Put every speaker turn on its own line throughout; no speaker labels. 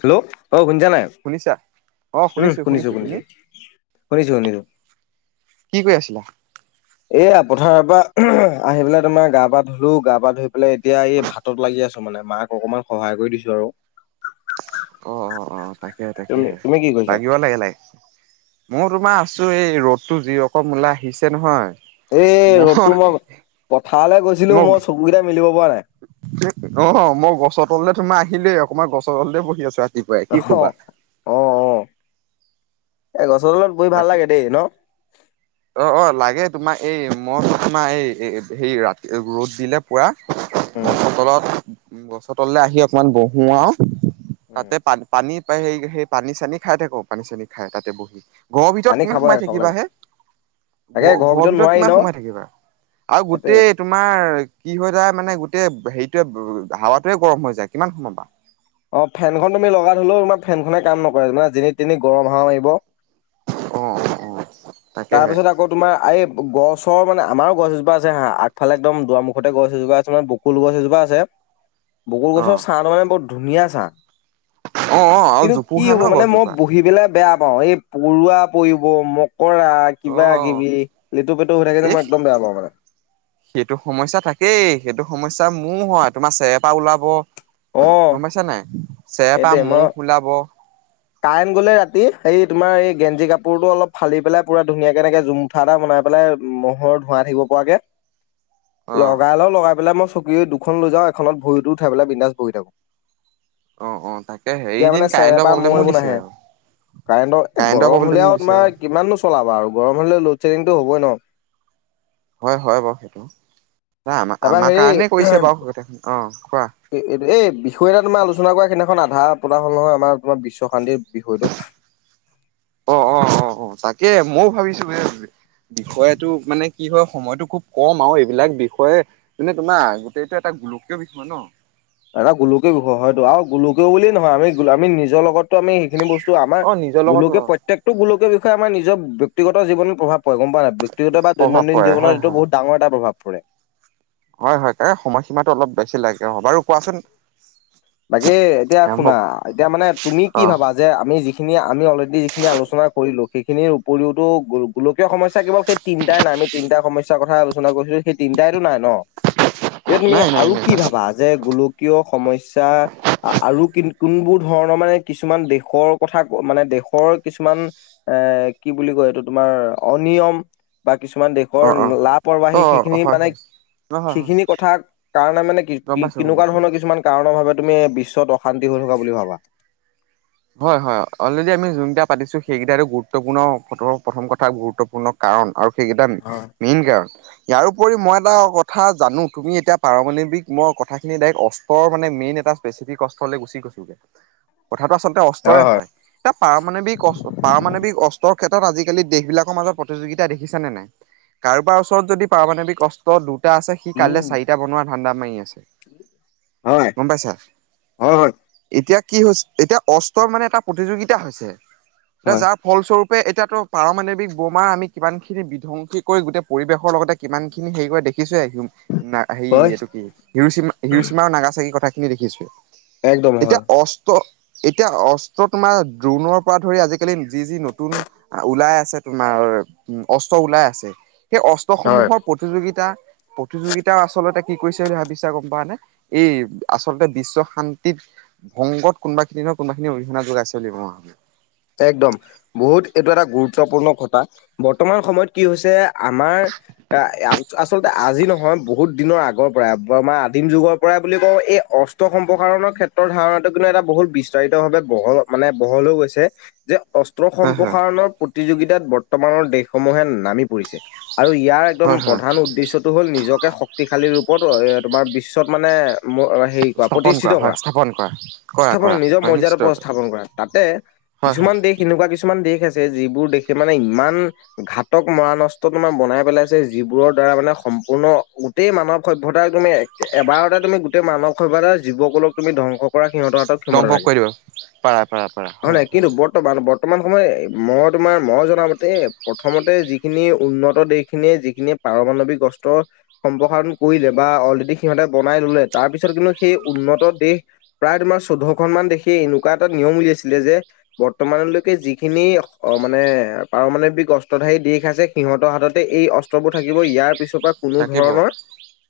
Hello অ' শুনিছা নাই?
শুনিছা?
উম শুনিছো শুনিছো, শুনিছো শুনিছো।
কি কৰি আছিলা?
এয়া পথাৰৰ পৰা আহি পেলাই তোমাৰ গা পা ধুলো গা পা ধুই পেলে এতিয়া এই ভাতত লাগি আছো মানে মাক অকনমান সহায় কৰি দিছো আৰু।
অ' অ' অ' তাকে
তুমি
তাকেহে
তুমি কি কৰিছা
লাগিব লাগে লাগে। মই তোমাৰ আছো এই ৰ'দতো যি ৰকম উলাই আহিছে নহয়।
এই ৰ'দতটো, মই পথাৰলৈ গৈছিলো মই চকুকেইটা মেলিব পৰা নাই।
অ' মই গছৰ তললে তোমাৰ আহিলোই অকমান গছৰ তলতে বহি আছো ৰাতিপুৱাই। কি
অ',
কবা
অ' অ' এ গছৰ তলত বহি ভাল
বাকী
লাগে দেই ন।
অ' অ' লাগে তোমাৰ এই মই তোমাৰ এই হে ৰাতি ৰ'দ দিলে। পুৰা
উম
তলত, গছৰ তললৈ আহি অকণমান বহো আৰু।
উম
তাতে পানী পানী, সেই, সেই পানী চানী খাই থাকো পানী চানী খাই তাতে বহি। ঘৰ ভিতৰত
পানী
কিমান
খাব লাগে
সোমাই
খাব লাগে
থাকিবা হে।
তাকে
ঘৰ
ঘৰৰ
ঘৰ ভিতৰত
নোৱাৰি ন
কিমান সোমায় থাকিবা আৰু
সেইটোৱে
গোটেই তোমাৰ কি হয় যায়, মানে গোটেই হেৰিটোৱে হাৱাতোৱে গৰম হৈ যায় কিমান সোমাবা।
অ' ফেনখন তুমি লগাই থলেও তোমাৰ ফেনখনে কাম নকৰে মানে যেনি তেনি গৰম হাৱা মাৰিব।
অ' অ'। তাকেহে
তাৰপিছত আকৌ তোমাৰ এই গছ মানে আমাৰো গছ এজোপা আছে হা আগফালে একদম দুৱাৰ মুখতে গছ এজোপা আছে মানে ব বকুল গছ এজোপা আছে, বকুল
অ
গছৰ ছাহ
অ
ত মানে বৰ ধুনীয়া ছাহ।
অ আৰু
কিন্তু কি
জোপোহা
হ'ব
ন
মানে মই
গছজোপা
বহি পেলাই বেয়া পাওঁ, এই পৰুৱা পৰিব মকৰা
অ
কিবা কিবি, লেটু পেটু এনেকে যে
এই
মই একদম বেয়া পাওঁ মানে।
সেইটো সমস্যা থাকেই সেইটো সমস্যা মোৰ হয় তোমাৰ চেৰ পৰা ওলাব।
অ
গম পাইছা নাই, চেৰপা মুখ ওলাব।
কাৰেন গলে ৰাতি, সেই তোমাৰ এই গেঞ্জি কাপোৰটো অলপ ফালি পেলাই পুৰা ধুনীয়া কে এনেকে জম কঠা এটা বনাই পেলাই ম'হৰ ধোৱা থাকিব পৰাকে। লগাই লওঁ লগাই পেলাই মই চকী দুখন লৈ যাওঁ এখনত ভৰিতো উঠাই পেলাই বিন্দাছ বহি থাকো।
অ' অ' তাকে। হেৰি
এতিয়া
দিন
মানে
কাৰেণ্টৰ
চেৰেপা ম
প্ৰব্লেমো
এইবোৰ
দিছে
নাহে,
আৰু
কাৰেণ্টৰ এ গৰম
প্ৰব্লেমো
হলেও
দিছে আৰু
তোমাৰ কিমান নু চলাবা আৰু গৰম হলে ল'ডেডিংটো হ'বয় ন।
হয় হয় বাৰু, সেইটো আম
তাৰপা
আমাৰ
হেৰি
কাৰণেই কৰিছে বাৰু, অ' কোৱা।
এই এই বিষয় এটা তুমি আলোচনা কৰা সেইদিনাখন আধা প্ৰদান হল নহয় আমাৰ তোমাৰ বিশ্ব শান্তিৰ বিষয়টো।
অ' অ' অ' তাকে ময়ো ভাবিছো, এই বিষয়টো মানে কি হয় সময়টো খুব কম আৰু এইবিলাক বিষয়ে যেনে তোমাৰ গোটেইটো এটা গোলকীয় বিষয় ন।
এটা গোলকীয় হয়তো আৰু গোলকীয়
অ
বুলিও নহয় আমি আমি নিজৰ লগত আমি সেইখিনি বস্তু আমাৰ,
অ নিজৰ লগতো
গোলকীয় প্ৰত্যেকটো গোলকীয় বিষয়ে আমাৰ নিজৰ ব্যক্তিগত জীৱনত প্ৰভাৱ পৰে গম পায় না আপুনি ব্যক্তগত বা
প্ৰভাৱ
দৈনন্দিন
পৰে হয়
জীৱনটো
হয়
বহুত ডাঙৰ এটা প্ৰভাৱ পৰে।
হয় হয় ক সময়সীমাটো অলপ বেছি লাগে হ বাৰু কোৱাচোন
বাকী এতিয়া শুনা
মোক
এতিয়া মানে তুমি কি
অ
ভাবা? যে আমি যিখিনি আমি অলৰেডি যিখিনি আলোচনা কৰিলোঁ সেইখিনিৰ উপৰিওতো গোলকীয় সমস্যা কেৱল সেই তিনটাই নাই আমি তিনটা সমস্যাৰ কথা আলোচনা কৰিছিলো সেই তিনটাইতো নাই ন। এতিয়া তুমি
নাই নাই
আৰু
নাই
কি ভাবা যে গোলকীয় সমস্যা আৰু কোনবোৰ ধৰণৰ মানে কিছুমান দেশৰ কথা ক মানে দেশৰ কিছুমান এ কি বুলি কয় এইটো তোমাৰ অনিয়ম বা কিছুমান দেশ
অ অ
লাপৰবাহী
অ
সেইখিনি
হয়
মানে
হয় অ হয় হয়
সেইখিনি কথা কাৰণে মানে কি
গম
কি
পাইছো গম
কেনেকুৱা
পাইছো
ধৰণৰ কিছুমান কাৰণৰ ভাৱে তুমি বিশ্বত অশান্তি হৈ থকা বুলি ভাবা?
হয় হয় অলৰেডি আমি যোনকেইটা পাতিছো সেইকেইটা গুৰুত্বপূৰ্ণ প্ৰথম কথা গুৰুত্বপূৰ্ণ কাৰণ আৰু সেইকেইটা
হয়
মেইন কাৰণ। ইয়াৰ উপৰিও পৰি মই এটা কথা জানো তুমি এতিয়া পাৰমাণৱিক মই কথাখিনি ডাইৰেক্ট অষ্টৰ মানে মেইন এটা স্পেচিফিক কষ্টলৈ গুচি গৈছোগে কথাটো আচলতে অস্ত্ৰৰে হয়। এ পাৰমাণৱিক পাৰমাণৱিক অস্ত্ৰৰ ক্ষেত্ৰত আজিকালি দেশ বিলাকৰ মাজত প্ৰতিযোগিতা দেখিছে নে নাই? কাৰোবাৰ ওচৰত যদি পাৰমাণৱিক কষ্ট দুটা আছে সি কাইলৈ চাৰিটা বনোৱা ধান্দা মাৰি আছে।
হয়।
গম পাইছা
হয় হয়
এতিয়া কি হৈছে এতিয়া অ মানে এটা প্ৰতিযোগিতা হৈছে এতিয়া
হয়
যাৰ। ফলস্বৰূপে এতিয়াতো পাৰমাণৱিক বোমা আমি কিমান খিনি বিধ্বংসী কৰি গোটেই পৰিৱেশৰ লগতে কিমান খিনি হেৰি কৰে দেখিছো [unintelligible] ন হেৰি
হয়
এইটো কি হিৰোচিমা হিৰোচিমা নাগা চাগি কথাখিনি দেখিছো
একদম
এতিয়া
হয়
অস্ত এতিয়া অস্ত্ৰ তোমাৰ ড্ৰোনৰ পৰা ধৰি আজিকালি যি যি নতুন ওলাই আছে তোমাৰ অস্ত্ৰ ওলাই আছে সেই
হয়।
অস্ত্ৰসমূহৰ প্ৰতিযোগিতা প্ৰতিযোগিতাও আচলতে কি কৰিছে বুলি ভাবিছা গম পাৱা নে? এই আচলতে বিশ্ব শান্তিত ভংগত কোনোবাখিনি কোনবাখিনি [unintelligible] যাই চলিব ম
একদম বহুত এইটো এটা গুৰুত্বপূৰ্ণ কথা বৰ্তমান সময়ত কি হৈছে আমাৰ এ আচলতে আজি নহয় বহুত দিনৰ আগৰ আমাৰ আদিম যুগৰ পৰাই বুলি কওঁ এই অস্ত সম্প্ৰসাৰণৰ ক্ষেত্ৰৰ ধাৰণাতটো কিন্তু এটা বহুত বি উচ্চাৰিতভাৱে বহল মানে বহল হৈ গৈছে যে অস্ত্ৰ
হয় হয়
সম্প্ৰসাৰণৰ প্ৰতিযোগিতাত বৰ্তমানৰ দেশসমূহে নামি পৰিছে আৰু ইয়াৰ একদম
হয় হয়
প্ৰধান উদ্দেশ্যটো হ'ল নিজকে শক্তিশালী ৰূপত তোমাৰ বিশ্বত মানে হেৰি কৰা
স্থাপন
প্ৰতিষ্ঠিত
হয়
কৰা
স্থাপন কৰা কৰা
স্থাপন
কৰা
নিজৰ
হয়
মৰ্যাদা
নিশ্চয়কৈ
স্থাপন কৰা তাতে
হয় হয়
কিছুমান দেশ এনেকুৱা কিছুমান দেশ আছে যিবোৰ দেশে মানে ইমান ঘাতক মৰা নষ্ট তোমাৰ বনাই পেলাইছে যিবোৰৰ দ্বাৰা মানে সম্পূৰ্ণ গোটেই মানৱ সভ্তা তুমি এবাৰতে তুমি গোটেই মানৱসভ্যতা জ যুৱককলক তুমি ধ্বংস পৰা সিহঁত
দংক কৰি দিব পাৰা প পাৰা
নাই
হয়
কিন্তু
হয়
বৰ্তমান বৰ্তমান সময় মই তোমাৰ মই জনামতে প্ৰথমতে যিখিনি উন্নত দেশ খিনিয়ে যিখিনিয় পাৰমাণৱিক কস্ত্ৰ সম্প্ৰসাৰণ কৰিলে বা অলৰেডি সিহঁতে বনাই ললে তাৰ পিছত কিন্তু সেই উন্নত দেশ প্ৰায় তোমাৰ চৈধ্্যখনন মান দেশে এনেকুৱা এটা নিয়ম উলিয়াইছিলে যে বৰ্তমানলৈকে যিখিনি অ মানে পাৰমাণৱিক অস্ত্ৰধাৰী দেশ আছে সিহঁতৰ হাততে এই অ্ৰবোৰ থাকিব ইয়াৰ পিছৰ পৰা কোনো
থাকিব
ধৰণৰ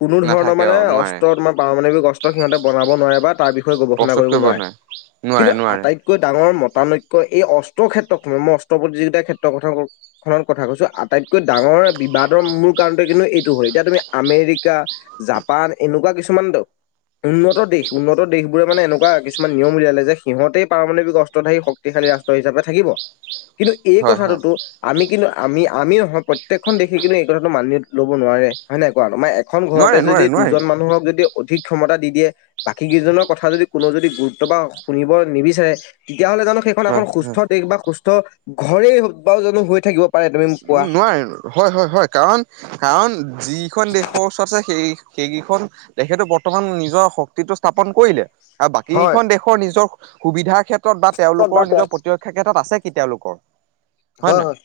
কোনো ধৰণৰ
নাথাকে
মানে
অ নোৱাৰে
অস্ত্ৰ তোমাৰ পাৰমাণৱিক অস্ত্ৰ সিহঁতে বনাব নোৱাৰে বা তাৰ বিষয়ে গৱেষণা কৰিব নোৱাৰে
নোৱাৰে
কিন্তু
নোৱাৰে নোৱাৰে
আটাইতকৈ ডাঙৰ মত প্ৰতানৈক্য এই অস্ত্ৰ ক্ষেত্ৰত ম মই অস্ত্ৰ প্ৰতিযোগিতাৰ ক্ষেত্ৰৰ কথা কওঁ খনত কথা কৈছো আটাইতকৈ ডাঙৰ বিবাদৰ মোৰ কাৰণতে কিন্তু এইটো হয় এতিয়া তুমি আমেৰিকা জাপান এনেকুৱা কিছুমান দ উন্নত দেশ, উন্নত দেশবোৰে মানে এনেকুৱা কিছুমান নিয়ম উলিয়ালে যে সিহঁতেই পাৰমানৱিক [unintelligible] শক্তিশালী ৰাষ্ট্ৰ হিচাপে থাকিব, কিন্তু এই
হয় হয়
কথাটোতো আমি কিন্তু আমি-আমি নহয়, প্ৰত্যেকখন দেশে কিন্তু এই কথাটো মানি লব নোৱাৰে হয় নাই কোৱা মা এখন ঘৰতে
নোৱাৰে
যদি
নোৱাৰে নোৱাৰি
দুজন মানুহক যদি অধিক ক্ষমতা দি দিয়ে, বাকী কেইজনৰ কথা যদি কোনৱে যদি গুৰুত্ব বা শুনিব নিবিচাৰে তেতিয়া হ'লে জানো সেইখন
হয়
এখন সুস্থ
হয়
দেশ বা সুস্থ ঘৰেই বাক জানো হৈ থাকিব পাৰে তুমি মোক
উম,
কোৱা
নোৱীৰে। হয়, হয়, হয়, কাৰণ কাৰণ যিখন দেশৰ ওচৰত আছে সেই সেইকেইখন তেখেতো বৰ্তমান নিজৰ শক্তিটো স্থাপন কৰিলে। আৰু
হয়
বাকীখন দেশৰ নিজৰ সুবিধাৰ ক্ষেত্ৰত বা
হয়
তেওঁলোকৰ নিজৰ প্ৰতি [unintelligible] আছে কি তেওঁলোকৰ?
হয়, হয়।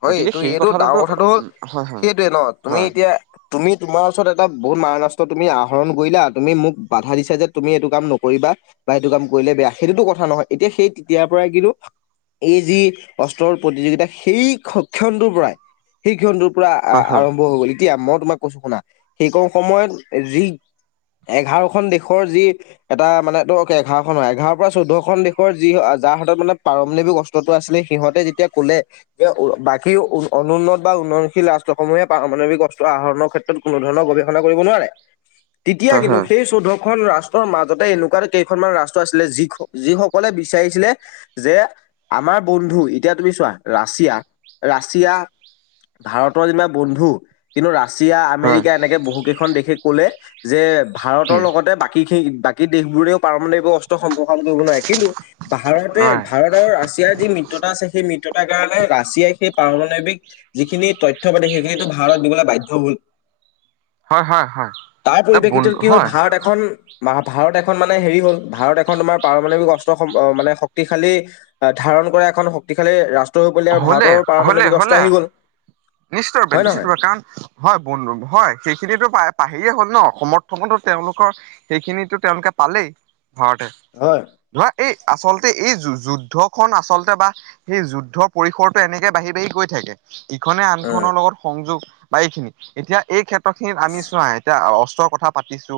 হয়,
গতিকে
এইটো
সেই
এইটো ডাঙৰ
কথাটোতো
কথাটো হ'ল
হয় হয়
সেইটোৱে নহ তুমি
হয়
এতিয়া তুমি তোমাৰ ওচৰত এটা বহুত মাৰনাস্ত্ৰ তুমি আহৰণ কৰিলা, তুমি মোক বাধা দিছা যে তুমি এইটো কাম নকৰিবা। বা সেইটো কাম কৰিলে বেয়া, সেইটোতো কথা নহয় এতিয়া সেই তেতিয়াৰ পৰাই কিন্তু এই যি অস্ত্ৰৰ প্ৰতিযোগিতা সেই ক্ষণটোৰ পৰাই, সেই ক্ষণটোৰ পৰা
হয়
আৰম্ভ হ'ব এতিয়া মই তোমাক কৈছো শুনা, সেইকন সময়ত যি এঘাৰখন দেশৰ যি এটা মানে ত' এঘাৰখন হয়, এঘাৰৰ পৰা চৈধ্যখন দেশৰ যি যাৰ হাতত মান পাৰমাণৱিক আস টো আছিলে, সিহঁতে যেতিয়া কলে বাকী অনুন্নত বা উন্নয়নশীল ৰাষ্ট্ৰসমূহে পাৰমাণৱিক অস্ত্ৰ আহৰণৰ ক্ষেত্ৰত কোনো ধৰণৰ গৱেষণা কৰিব নোৱাৰে, তেতিয়া
হয়
কিন্তু সেই চৌধ্য খন ৰাষ্ট্ৰৰ মাজতে এনেকুৱা কেইখনমান ৰাষ্ট্ৰ আছিলে, যি যিসকলে বিচাৰিছিলে যে আমাৰ বন্ধু, এতিয়া তুমি চোৱা ৰা ৰাছিয়া, ৰাছিয়া ভাৰতৰ যিমান বন্ধু কিন্তু ৰাছিয়া আমেৰিকা এনেকে বহু কেইখন দেশে কলে, যে ভাৰতৰ লগতে বাকি [unintelligible] বাকী দেশবোৰেও পাৰমাণৱিক অস্ত্ৰ সম্প্ৰসাৰণ কৰিব নোৱাৰে, কিন্তু ভাৰতে ভাৰত ৰাছিয়াৰ যি মিত্ৰতা আছে সেই মিত্ৰতা তেতিয়া হলে, ৰাছিয়াই সেই পাৰমাণৱিক যিখিনি তথ্য পাতি সেইখিনিতো ভাৰত দিবলৈ বাধ্য হ
হয় হয় হয় উম হয় হয় হয় হয়
তাৰ
এ
পৰিপ্ৰেক্ষিতত
বন্ধু
কি হ'ল,
হয়
ভাৰত এখন ভাৰত এখন মানে হেৰি হ'ল, ভাৰত এখন তোমাৰ পাৰমাণৱিক অস্ত্ৰ সম্প মানে শক্তিশালী ধাৰণ কৰা এখন শক্তিশালী ৰাষ্ট
হলে, হলে, হলনা নিশ্চয়
হয় নহয়?
কাৰণ হয়, হয়, সেইখিনিতো পা-পাহিৰে হ'ল নহ সমৰ্থনতো তেওঁলোকৰ সেইখিনিতো তেওঁলোকে পালেই ঘৰতে।
হয়।
ধৰা এই আচলতে এই যু-যুদ্ধখন আচলতে বা সেই যুদ্ধ পৰিসৰটো এনেকে বাঢ়ি বাঢ়ি গৈ থাকেষ, ইখনে
উম
আনখনৰ লগত সংযোগ বা এইখিনি, এতিয়া এই ক্ষেত্ৰ খিনিত আমি চোৱা এতিয়া অস্ত্ৰৰ কথা পাতিছো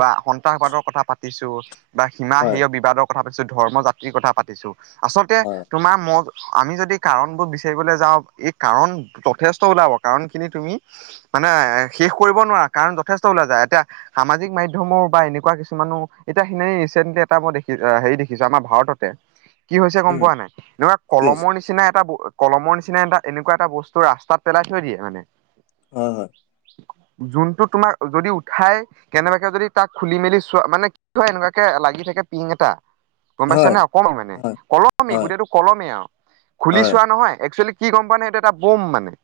বা সন্ত্ৰাসবাদৰ কথা পাতিছো বা সীমা
হয়
হেয় বিবাদৰ কথা পাতিছো, ধৰ্ম জাতিৰ কথা পাতিছো, আচলতে
হয়,
তোমাৰ ম আমি যদি কাৰণবোৰ বিচাৰিবলে যাওঁ, এই কাৰণ যথেষ্ট ওলাব কাৰণ খিনি তুমি মানে শেষ কৰিব নোৱাৰা, কাৰণ যথেষ্ট ওলাই যায় এতিয়া সামাজিক মাধ্যমৰ বা এনেকুৱা কিছুমানো এতিয়াখিনি ৰিচেণ্টলি এটা মই দেখি হেৰি দেখিছো আমাৰ ভাৰততে।
[inaudible]
কি হৈছে গম পোৱা নাই, এনেকুৱা
কি হৈছে?
কলমৰ নিচিনা এটা কলমৰ নিচিনা এটা এনেকুৱা এটা বস্তু ৰাস্তাত পেলাই থৈ দিয়ে মানে।
হয়, হয়।
যোনটো তোমাৰ যদি উঠাই কেনেবাকে যদি তাক খুলি মেলি চোৱা, মানে কি হয় এনেকুৱাকে লাগি থাকে পিং এটা। গম
হয়,
পাইছানে অকমান মানে
হয়,
কলমে
হয়,
গোটেইটো কলমে আৰু। খুলি
হয়,
চোৱা নহয়, একচুৱেলি কি গম পোৱানে, এইটো এটা বোম মানে।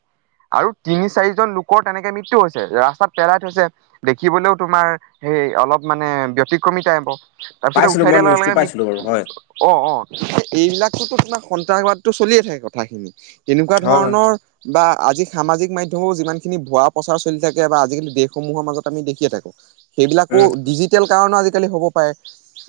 আৰু তিনি-চাৰিজন লোকৰ তেনেকে মৃত্যু হৈছে, ৰাস্তাত পেলাই থৈছে। দেখিবলৈও তোমাৰ সেই অলপ মানে ব্যতিক্ৰমি টাইপৰ। তাৰপিছতে
পাইছিলোঁ
উঠাই
মই
দিয়া
নিউজটো
লগে-লগে মৃ
পাইছিলোঁ বাৰু হয়,
অ', অ', সে এইবিলাকটতো তোমাৰ সন্ত্ৰাসবাদটো চলিয়ে থাকে কথাখিনি। তেনেকুৱা
হয়, হয়,
ধৰণৰ বা আজি সামাজিক মাধ্যমৰো যিমানখিনি ভোৱা প্ৰচাৰ চলি থাকে বা আজিকালি দেশসমূহৰ মাজত আমি দেখিয়ে থাকোঁ। সেইবিলাকো,
উম,
ডিজিটেল কাৰণো আজিকালি হ'ব পাৰে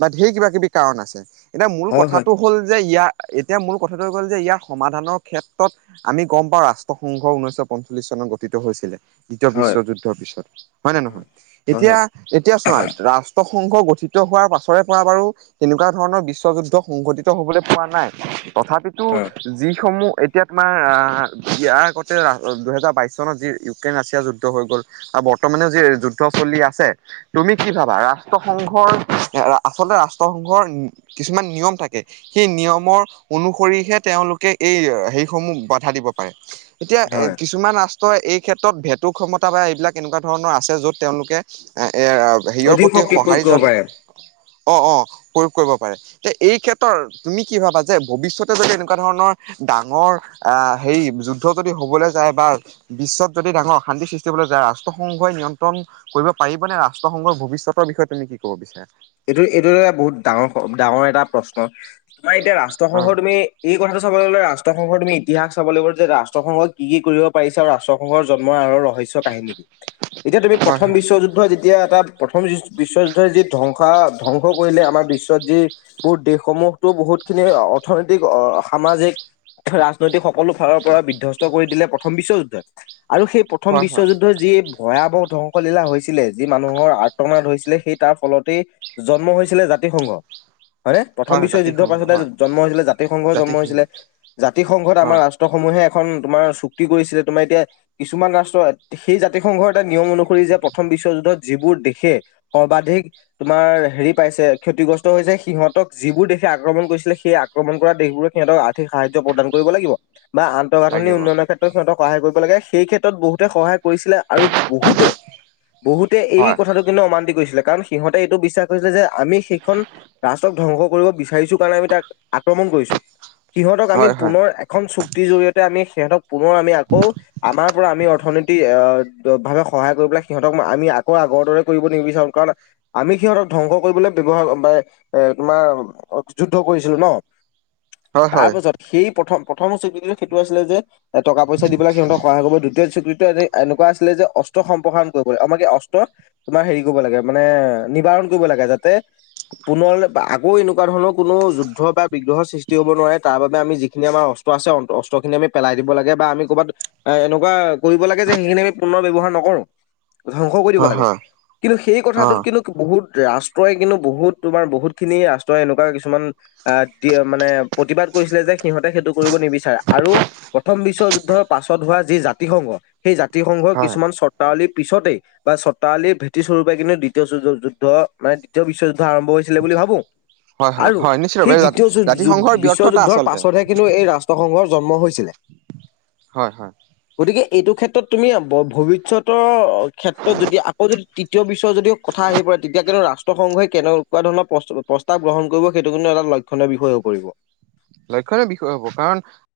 বা ঢেৰ কিবা-কিবি কাৰণ আছে। এতিয়া মূল
হয়, হয়,
কথাটো হ'ল যে, ইয়াৰ এতিয়া মূল কথাটো হৈ গ'ল যে, ইয়াৰ সমাধানৰ ক্ষেত্ৰত আমি গম পাওঁ ৰাষ্ট্ৰসংঘ ঊনৈশ শ পঞ্চল্লিশ চনত গঠিত হৈছিলে। দ্বিতীয় বিশ্ব
হয়,
যুদ্ধৰ পিছত, হয়নে নহয়?
হয়,
এতিয়া,
হয়,
এতিয়া চোৱা ৰা সংঘ গঠিত হোৱাৰ পাছৰে পৰা বাৰু তেনেকুৱা ধৰণৰ বিশ্বযুদ্ধ সংঘটিত হ'বলৈ পোৱা নাই, তথাপিতো
হয় উম,
যিসমূহ এতিয়া তোমাৰ আহ! ইয়াৰ আগতে দুহেজাৰ বাইশ চনত যি ইউক্ৰেইন ৰাছিয়া যুদ্ধ হৈ গ'ল আৰু বৰ্তমানেও যি যুদ্ধ চলি আছে তুমি কি ভাবা, ৰাষ্ট্ৰসংঘৰ আচলতে ৰাষ্ট্ৰসংঘৰ কিছুমান নিয়ম থাকে, সেই নিয়মৰ অনুসৰিহে তেওঁলোকে এই সেইসমূহ বাধা দিব পাৰে। এতিয়া এ
হয়,
কিছুমান আ ত' এই ক্ষেত্ৰত ভেতু ক্ষমতা বা এইবিলাক এনেকুৱা ধৰণৰ আছে, য'ত তেওঁলোকে [unintelligible] হেৰিয়ৰ
অধিক
প্ৰতি
শক্তি প্ৰয়োগ
সঁহাৰি
কৰিব
জনা
পাৰে।
অ', অ', প্ৰয়োগ কৰিব পাৰে, তে এই ক্ষেত্ৰত তুমি কি ভাবা যে ভৱিষ্যতে যদি এনেকুৱা ধৰণৰ ডাঙৰ আহ, হেৰি যুদ্ধ যদি হ'বলৈ যায় বা বিশ্বত যদি ডাঙৰ অশান্তিৰ সৃষ্টি হ'বলৈ যায়, ৰাষ্ট্ৰসংঘই নিয়ন্ত্ৰণ কৰিব পাৰিব নে, ৰাষ্ট্ৰসংঘৰ ভৱিষ্যতৰ বিষয়ে তুমি কি ক'ব বিচাৰা?
এইটো, এইটোতো এটা বহুত ডাঙৰ, ডাঙৰ এটা প্ৰশ্ন! তোমাৰ এতিয়া
অ
ৰাষ্ট্ৰসংঘৰ তুমি এই কথাটো চাবলৈ গ'লে ৰাষ্ট্ৰসংঘৰ তুমি ইতিহাস চাব লাগিব, যে ৰাষ্ট্ৰসংঘই কি-কি কৰিব পাৰিছে আৰু ৰাষ্ট্ৰসংঘৰ জন্মৰ আঁৰৰ ৰহস্যৰ কাহিনী! এতিয়া তুমি
হয়
প্ৰথম
হয়।
বিশ্বযুদ্ধই যেতিয়া, এটা প্ৰথম বিশ্বযুদ্ধই যি ধ্বংস [unintelligible] ধ্বংস কৰিলে, আমাৰ বিশ্বত যি [unintelligible] দেশসমূহতো বহুতখিনি অৰ্থনৈতিক, সামাজিক ৰাজনৈতিক সকলো ফালৰ পৰা বিধ্বস্ত কৰি দিলে প্ৰথম বিশ্বযুদ্ধই, আৰু সেই প্ৰথম
হয় হয়
বিশ্বযুদ্ধই যি ভয়াৱহ ধ্বংসলীলা হৈছিলে, যি মানুহৰ [unintelligible] সেই তাৰ ফলতেই জন্ম হৈছিলে জাতিৰ সংঘ। হয়নে, প্ৰথম
হয়
বিশ্ব যুদ্ধৰ
জাতিসংঘ
পাছতে
হয়
জন্ম হৈছিলে জাতিৰ সংঘই জন্ম
জাতিসংঘ
হৈছিলে। জাতি সংঘত আমাৰ
হয়
ৰাষ্ট্ৰ সমূহে এখন তোমাৰ চুক্তি কৰিছিলে, তোমাৰ এতিয়া কিছুমান ৰাষ্ট্ৰই সেই জাতি সংঘৰ এটা নিয়ম অনুসৰি যে, প্ৰথম বিশ্বযুদ্ধত যিবোৰ দেশে সৰ্বাধিক তোমাৰ হেৰি পাইছে ক্ষতিগ্ৰস্ত হৈছে সিহঁতক যিবোৰ দেশে আক্ৰমণ কৰিছিলে, সেই আক্ৰমণ কৰা দেশবোৰক সিহঁতক গোটেই সাহাৰ্য্য প্ৰদান কৰিব লাগিব, বা আন্তঃগাঁথনি
লাগিব
উন্নয়নৰ ক্ষেত্ৰ সিহঁতক সহায় কৰিব লাগে, সেই ক্ষেত্ৰত বহুতে সহায় কৰিছিলে আৰু বহুতে বহুত এই
হয়
কথাটো কিন্তু অমান্তি কৰিছিলে, কাৰণ সিহঁতে এইটো বিশ্বাস কৰিছিলে যে, আমি সেইখন ৰাষ্টক ধ্বংস কৰিব বিচাৰিছোঁ কাৰণে আমি তাক আক্ৰমণ কৰিছোঁ। সিহঁতক আমি
হয় হয়
পুনৰ এখন চুক্তিৰ জৰিয়তে, আমি সিহঁতক পুনৰ আমি আকৌ, আমাৰ পৰা আমি অৰ্থনৈতিক [unintelligible] ভাৱে সহায় কৰি পেলাই, সিহঁতক আমি আকৌ আগৰ দৰে কৰিব নিবিচাৰোঁ কাৰণ আমি সিহঁতক ধ্বংস কৰিবলৈ ব্যৱহাৰ বা এ তোমাৰ যুদ্ধ কৰিছিলোঁ ন'।
হয় হয়
তাৰপাছত সেই প্ৰথম, প্ৰথমৰ চুক্তিটো [unintelligible] সেইটো আছিলে যে [unintelligible] টকা-পইচা দি পেলাই, সিহঁতক সহায় কৰিব [unintelligible] স্বীকৃত যে এনেকুৱা আছিলে যে, অস্ত্ৰ সম্প্ৰসাৰণ কৰিব [unintelligible] অস্ত্ৰ তোমাৰ হেৰি কৰিব লাগে মানে নিবাৰণ কৰিব লাগে যাতে পুনৰ আকৌ এনেকুৱা ধৰণৰ কোনো যুদ্ধ বা বিগ্ৰহৰ সৃষ্টি হ'ব নোৱাৰে তাৰ বাবে আমি যিখিনি আমাৰ অস্ত্ৰ আছে অস্ত্ৰখিনি আমি পেলাই দিব লাগে বা আমি ক'ৰবাত এনেকুৱা কৰিব লাগে যে সেইখিনি আমি পুনৰ ব্যৱহাৰ নকৰো। ধ্বংস কৰি দিব
হয়
লাগে।
হয়
কিন্তু সেই
অ
কথাটোত কিন্তু বহুত ৰাষ্ট্ৰই কিন্তু বহুত তোমাৰ বহুতখিনি ৰাষ্ট্ৰই এনেকুৱা কিছুমান আহ মানে প্ৰতিবাদ কৰিছিলে যে সিহঁতে সেইটো কৰিব নিবিচাৰে আৰু প্ৰথম বিশ্বযুদ্ধৰ পাছত হোৱা যি জাতিসংঘ। সেই জাতি সংঘৰ
হয়
কিছুমান চৰ্তাৱলীৰ পিছতেই বা চৰ্তাৱলীৰ ভেটি স্বৰূপে কিন্তু দ্বিতীয় যুদ্ধ মানে দ্বিতীয় বিশ্বযুদ্ধ আৰম্ভ হৈছ বুলি ভাবো
হয় হয়
আৰু
হয়
সেই
নিশ্চিতভাৱে
তিতীয়
জাতিসংঘৰ
বিশ্ব
ব্যৰ্থতা
যুদ্ধৰ
আচলতে
পাছতহে কিন্তু এই ৰাষ্ট্ৰসংঘৰ জন্ম হৈছিলে।
হয়, হয়।
গতিকে এইটো ক্ষেত্ৰত তুমি ভৱিষ্যতৰ ক্ষেত্ৰত যদি আকৌ যদি তৃতীয় বিশ্ব যদিও কথা আহি পৰে। তেতিয়া কিনো ৰাষ্ট্ৰসংঘই কেনেকুৱা ধৰণৰ প্ৰ-প্ৰস্তাৱ গ্ৰহণ কৰিব সেইটো কিন্তু এটা লক্ষণীয় বিষয়েও কৰিব।
লক্ষণীয় বিষয় হ'ব। কাৰণ